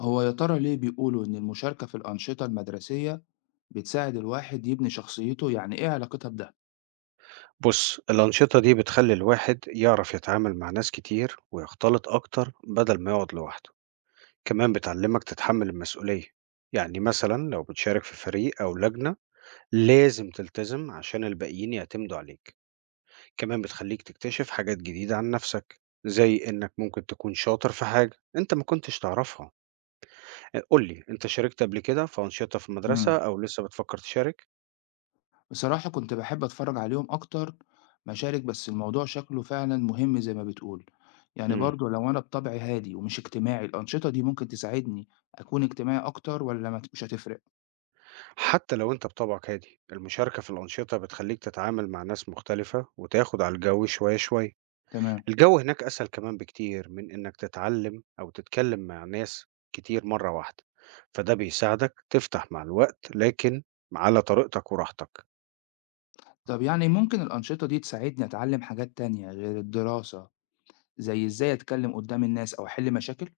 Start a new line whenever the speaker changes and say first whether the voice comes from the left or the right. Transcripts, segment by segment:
left: هو يا ترى ليه بيقولوا إن المشاركة في الأنشطة المدرسية بتساعد الواحد يبني شخصيته؟ يعني إيه علاقتها بده؟
right: بُص، الأنشطة دي بتخلّي الواحد يعرف يتعامل مع ناس كتير ويختلط أكتر بدل ما يقعد لوحده، كمان بتعلّمك تتحمّل المسؤولية، يعني مثلًا لو بتشارك في فريق أو لجنة لازم تلتزم عشان الباقيين يعتمدوا عليك، كمان بتخلّيك تكتشف حاجات جديدة عن نَفْسك، زي إنّك ممكن تكون شاطر في حاجة أنت ما كنتش تعرفها. قُل لي أنت شاركت قبل كده في أنشطة في المدرسة
left: مم.
right: أو لسه بتفكّر تشارك؟
left: بصراحة كنت بحب أتفرج عليهم أكتر ما أشارك، بس الموضوع شكله فعلا مهم زي ما بتقول. يعني
right: إمم.
left: برضو لو أنا بطبعي هادي ومش اجتماعي، الأنشطة دي ممكن تساعدني أكون اجتماعي أكتر، ولا مش هتفرق؟
right: حتى لو أنت بطبعك هادي، المشاركة في الأنشطة بتخليك تتعامل مع ناس مختلفة وتاخد على الجو شوية شوية.
left: تمام.
right: الجو هناك أسهل كمان بكتير من إنك تتعلم أو تتكلم مع ناس كتير مرة واحدة، فده بيساعدك تفتح مع الوقت لكن على طريقتك وراحتك.
left: طب يعني ممكن الأنشطة دي تساعدني أتعلم حاجات تانية غير الدراسة، زي إزاي أتكلم قدام الناس أو أحل مشاكل؟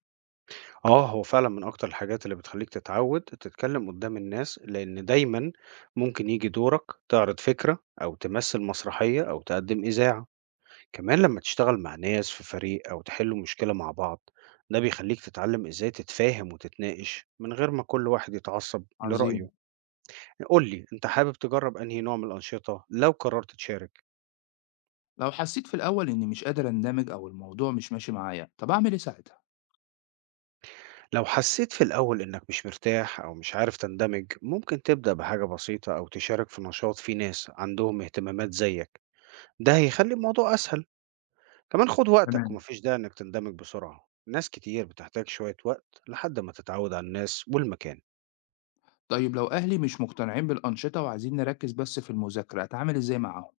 right: آه، هو فعلا من أكتر الحاجات اللي بتخليك تتعود تتكلم قدام الناس، لأن دايما ممكن يجي دورك تعرض فكرة أو تمثل مسرحية أو تقدم إذاعة. كمان لما تشتغل مع ناس في فريق أو تحلوا مشكلة مع بعض، ده بيخليك تتعلم إزاي تتفاهم وتتناقش من غير ما كل واحد يتعصب لرأيه.
left: عظيم.
right: قول لي أنت حابب تجرب أنهي نوع من الأنشطة لو قررت تشارك؟
left: لو حسيت في الأول إني مش قادر أندمج أو الموضوع مش ماشي معايا، طب أعمل إيه ساعتها؟
right: لو حسيت في الأول إنك مش مرتاح أو مش عارف تندمج، ممكن تبدأ بحاجة بسيطة أو تشارك في نشاط فيه ناس عندهم اهتمامات زيك، ده هيخلي الموضوع أسهل. كمان خد وقتك،
left: تمام.
right: ومفيش داعي إنك تندمج بسرعة، ناس كتير بتحتاج شوية وقت لحد ما تتعود على الناس والمكان.
left: طيب لو أهلي مش مقتنعين بالأنشطة وعايزين نركز بس في المذاكرة، أتعامل إزاي معاهم؟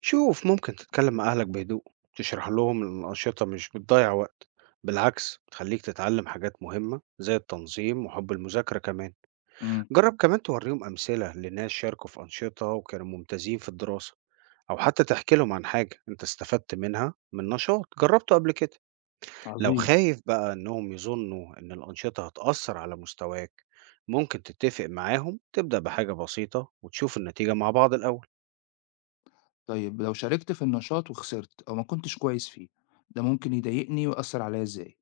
right: شوف، ممكن تتكلم مع أهلك بهدوء، تشرح لهم إن الأنشطة مش بتضيع وقت، بالعكس بتخليك تتعلم حاجات مهمة زي التنظيم وحب المذاكرة كمان.
left: امم
right: جرب كمان توريهم أمثلة لناس شاركوا في أنشطة وكانوا ممتازين في الدراسة، أو حتى تحكي لهم عن حاجة أنت استفدت منها من نشاط جربته قبل كده. لو
left: عظيم.
right: خايف بقى إنهم يظنوا إن الأنشطة هتأثر على مستواك، ممكن تتفق معاهم تبدأ بحاجة بسيطة وتشوف النتيجة مع بعض الأول.
left: طيب لو شاركت في النشاط وخسرت أو ما كنتش كويس فيه، ده ممكن يضايقني ويأثر عليا إزاي؟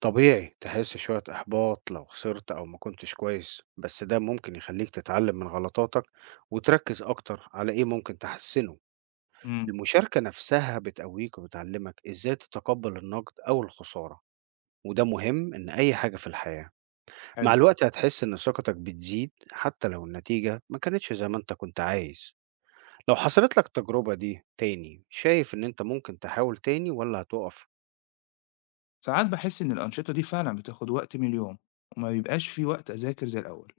right: طبيعي تحس شوية إحباط لو خسرت أو ما كنتش كويس، بس ده ممكن يخليك تتعلم من غلطاتك وتركز أكتر على إيه ممكن تحسنه.
left: امم
right: المشاركة نفسها بتقويك وبتعلمك إزاي تتقبل النقد أو الخسارة، وده مهم إن أي حاجة في الحياة. مع
left: حلو.
right: الوقت هتحس إن ثقتك بتزيد حتى لو النتيجة ما كانتش زي ما أنت كنت عايز. لو حصلت لك التجربة دي تاني، شايف إن أنت ممكن تحاول تاني ولا هتقف؟
left: ساعات بحس إن الأنشطة دي فعلا بتاخد وقت من اليوم وما بيبقاش في وقت أذاكر زي الأول.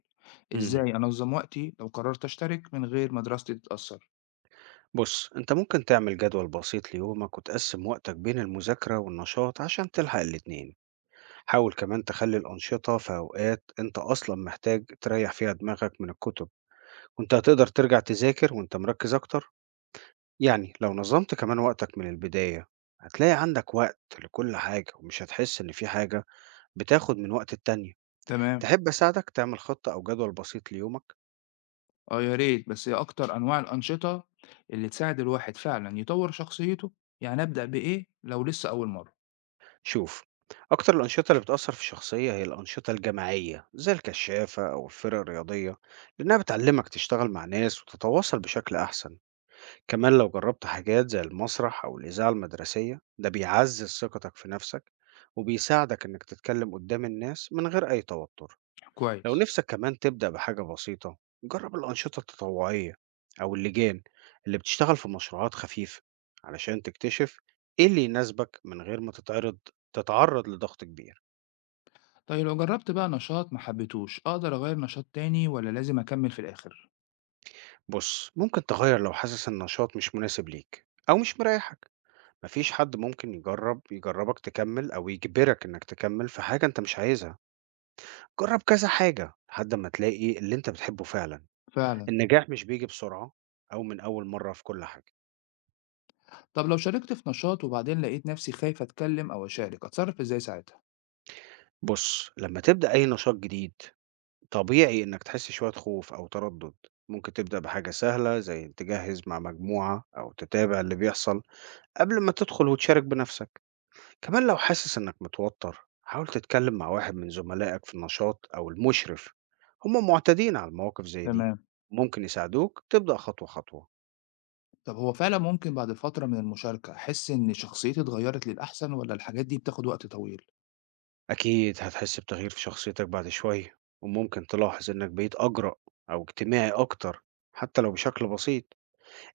right: مم.
left: إزاي أنظم وقتي لو قررت أشترك من غير ما دراستي تتأثر؟
right: بص، انت ممكن تعمل جدول بسيط ليومك وتقسم وقتك بين المذاكرة والنشاط عشان تلحق الاتنين. حاول كمان تخلي الأنشطة في أوقات انت أصلا محتاج تريح فيها دماغك من الكتب، وانت هتقدر ترجع تذاكر وانت مركز أكتر. يعني لو نظمت كمان وقتك من البداية، هتلاقي عندك وقت لكل حاجة ومش هتحس إن في حاجة بتاخد من وقت التانية.
left: تمام.
right: تحب أساعدك تعمل خطة أو جدول بسيط ليومك؟
left: آه يا ريت، بس هي أكتر أنواع الأنشطة اللي تساعد الواحد فعلًا يطوّر شخصيته، يعني أبدأ بإيه لو لسه أول مرّة؟
right: شوف، أكتر الأنشطة اللي بتأثر في الشخصية هي الأنشطة الجماعية زي الكشافة أو الفرق الرياضية، لأنها بتعلمك تشتغل مع ناس وتتواصل بشكل أحسن. كمان لو جربت حاجات زي المسرح أو الإذاعة المدرسية، ده بيعزز ثقتك في نفسك وبيساعدك إنك تتكلم قدام الناس من غير أي توتر. لو
left: كويس.
right: نفسك كمان تبدأ بحاجة بسيطة، جرب الأنشطة التطوعية أو اللجان اللي بتشتغل في مشروعات خفيفة، علشان تكتشف إيه اللي يناسبك من غير ما تتعرض لضغط كبير.
left: طيب لو جرّبت بقى نشاط ما حبيتهوش، أقدر أغيّر نشاط تاني والّا لازم أكمّل في الآخر؟
right: بص، ممكن تغير لو حاسس إن النشاط مش مناسب ليك أو مش مريحك، مفيش حد ممكن يجربك تكمل أو يجبرك إنك تكمل في حاجة أنت مش عايزها. جرب كذا حاجة لحد ما تلاقي اللي أنت بتحبه فعلا.
left: فعلًا.
right: النجاح مش بيجي بسرعة أو من أول مرة في كل حاجة.
left: طب لو شاركت في نشاط وبعدين لقيت نفسي خايف أتكلّم أو أشارك، أتصرّف إزاي ساعتها؟
right: بُص، لمّا تبدأ أي نشاط جديد، طبيعي إنك تحس شوية خوف أو تردد. ممكن تبدأ بحاجة سهلة زي إن تجهز مع مجموعة أو تتابع اللي بيحصل قبل ما تدخل وتشارك بنفسك. كمان لو حاسس إنك متوتر، حاول تتكلم مع واحد من زملائك في النشاط أو المشرف، هم معتادين على المواقف زي دي،
left: تمام.
right: ممكن يساعدوك تبدأ خطوة خطوة.
left: طب هو فعلًا ممكن بعد فترة من المشاركة أحس إن شخصيتي اتغيّرت للأحسن، والّا الحاجات دي بتاخد وقت طويل؟
right: أكيد هتحس بتغيير في شخصيتك بعد شوية، وممكن تلاحظ إنك بقيت أجرأ أو اجتماعي أكتر حتى لو بشكل بسيط.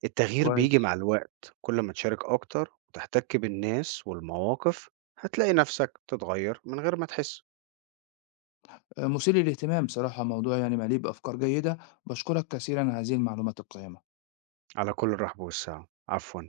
right: التغيير بيجي
left: كويس.
right: مع الوقت كل ما تشارك أكتر وتحتك بالناس والمواقف. هتلاقي نفسك تتغير من غير ما تحس.
left: مثير للاهتمام بصراحة، موضوع يعني مليء بأفكار جيدة. باشكرك كثيرًا على هذه المعلومات القيّمة.
right: على كل، الرحب والسعة، عفوا.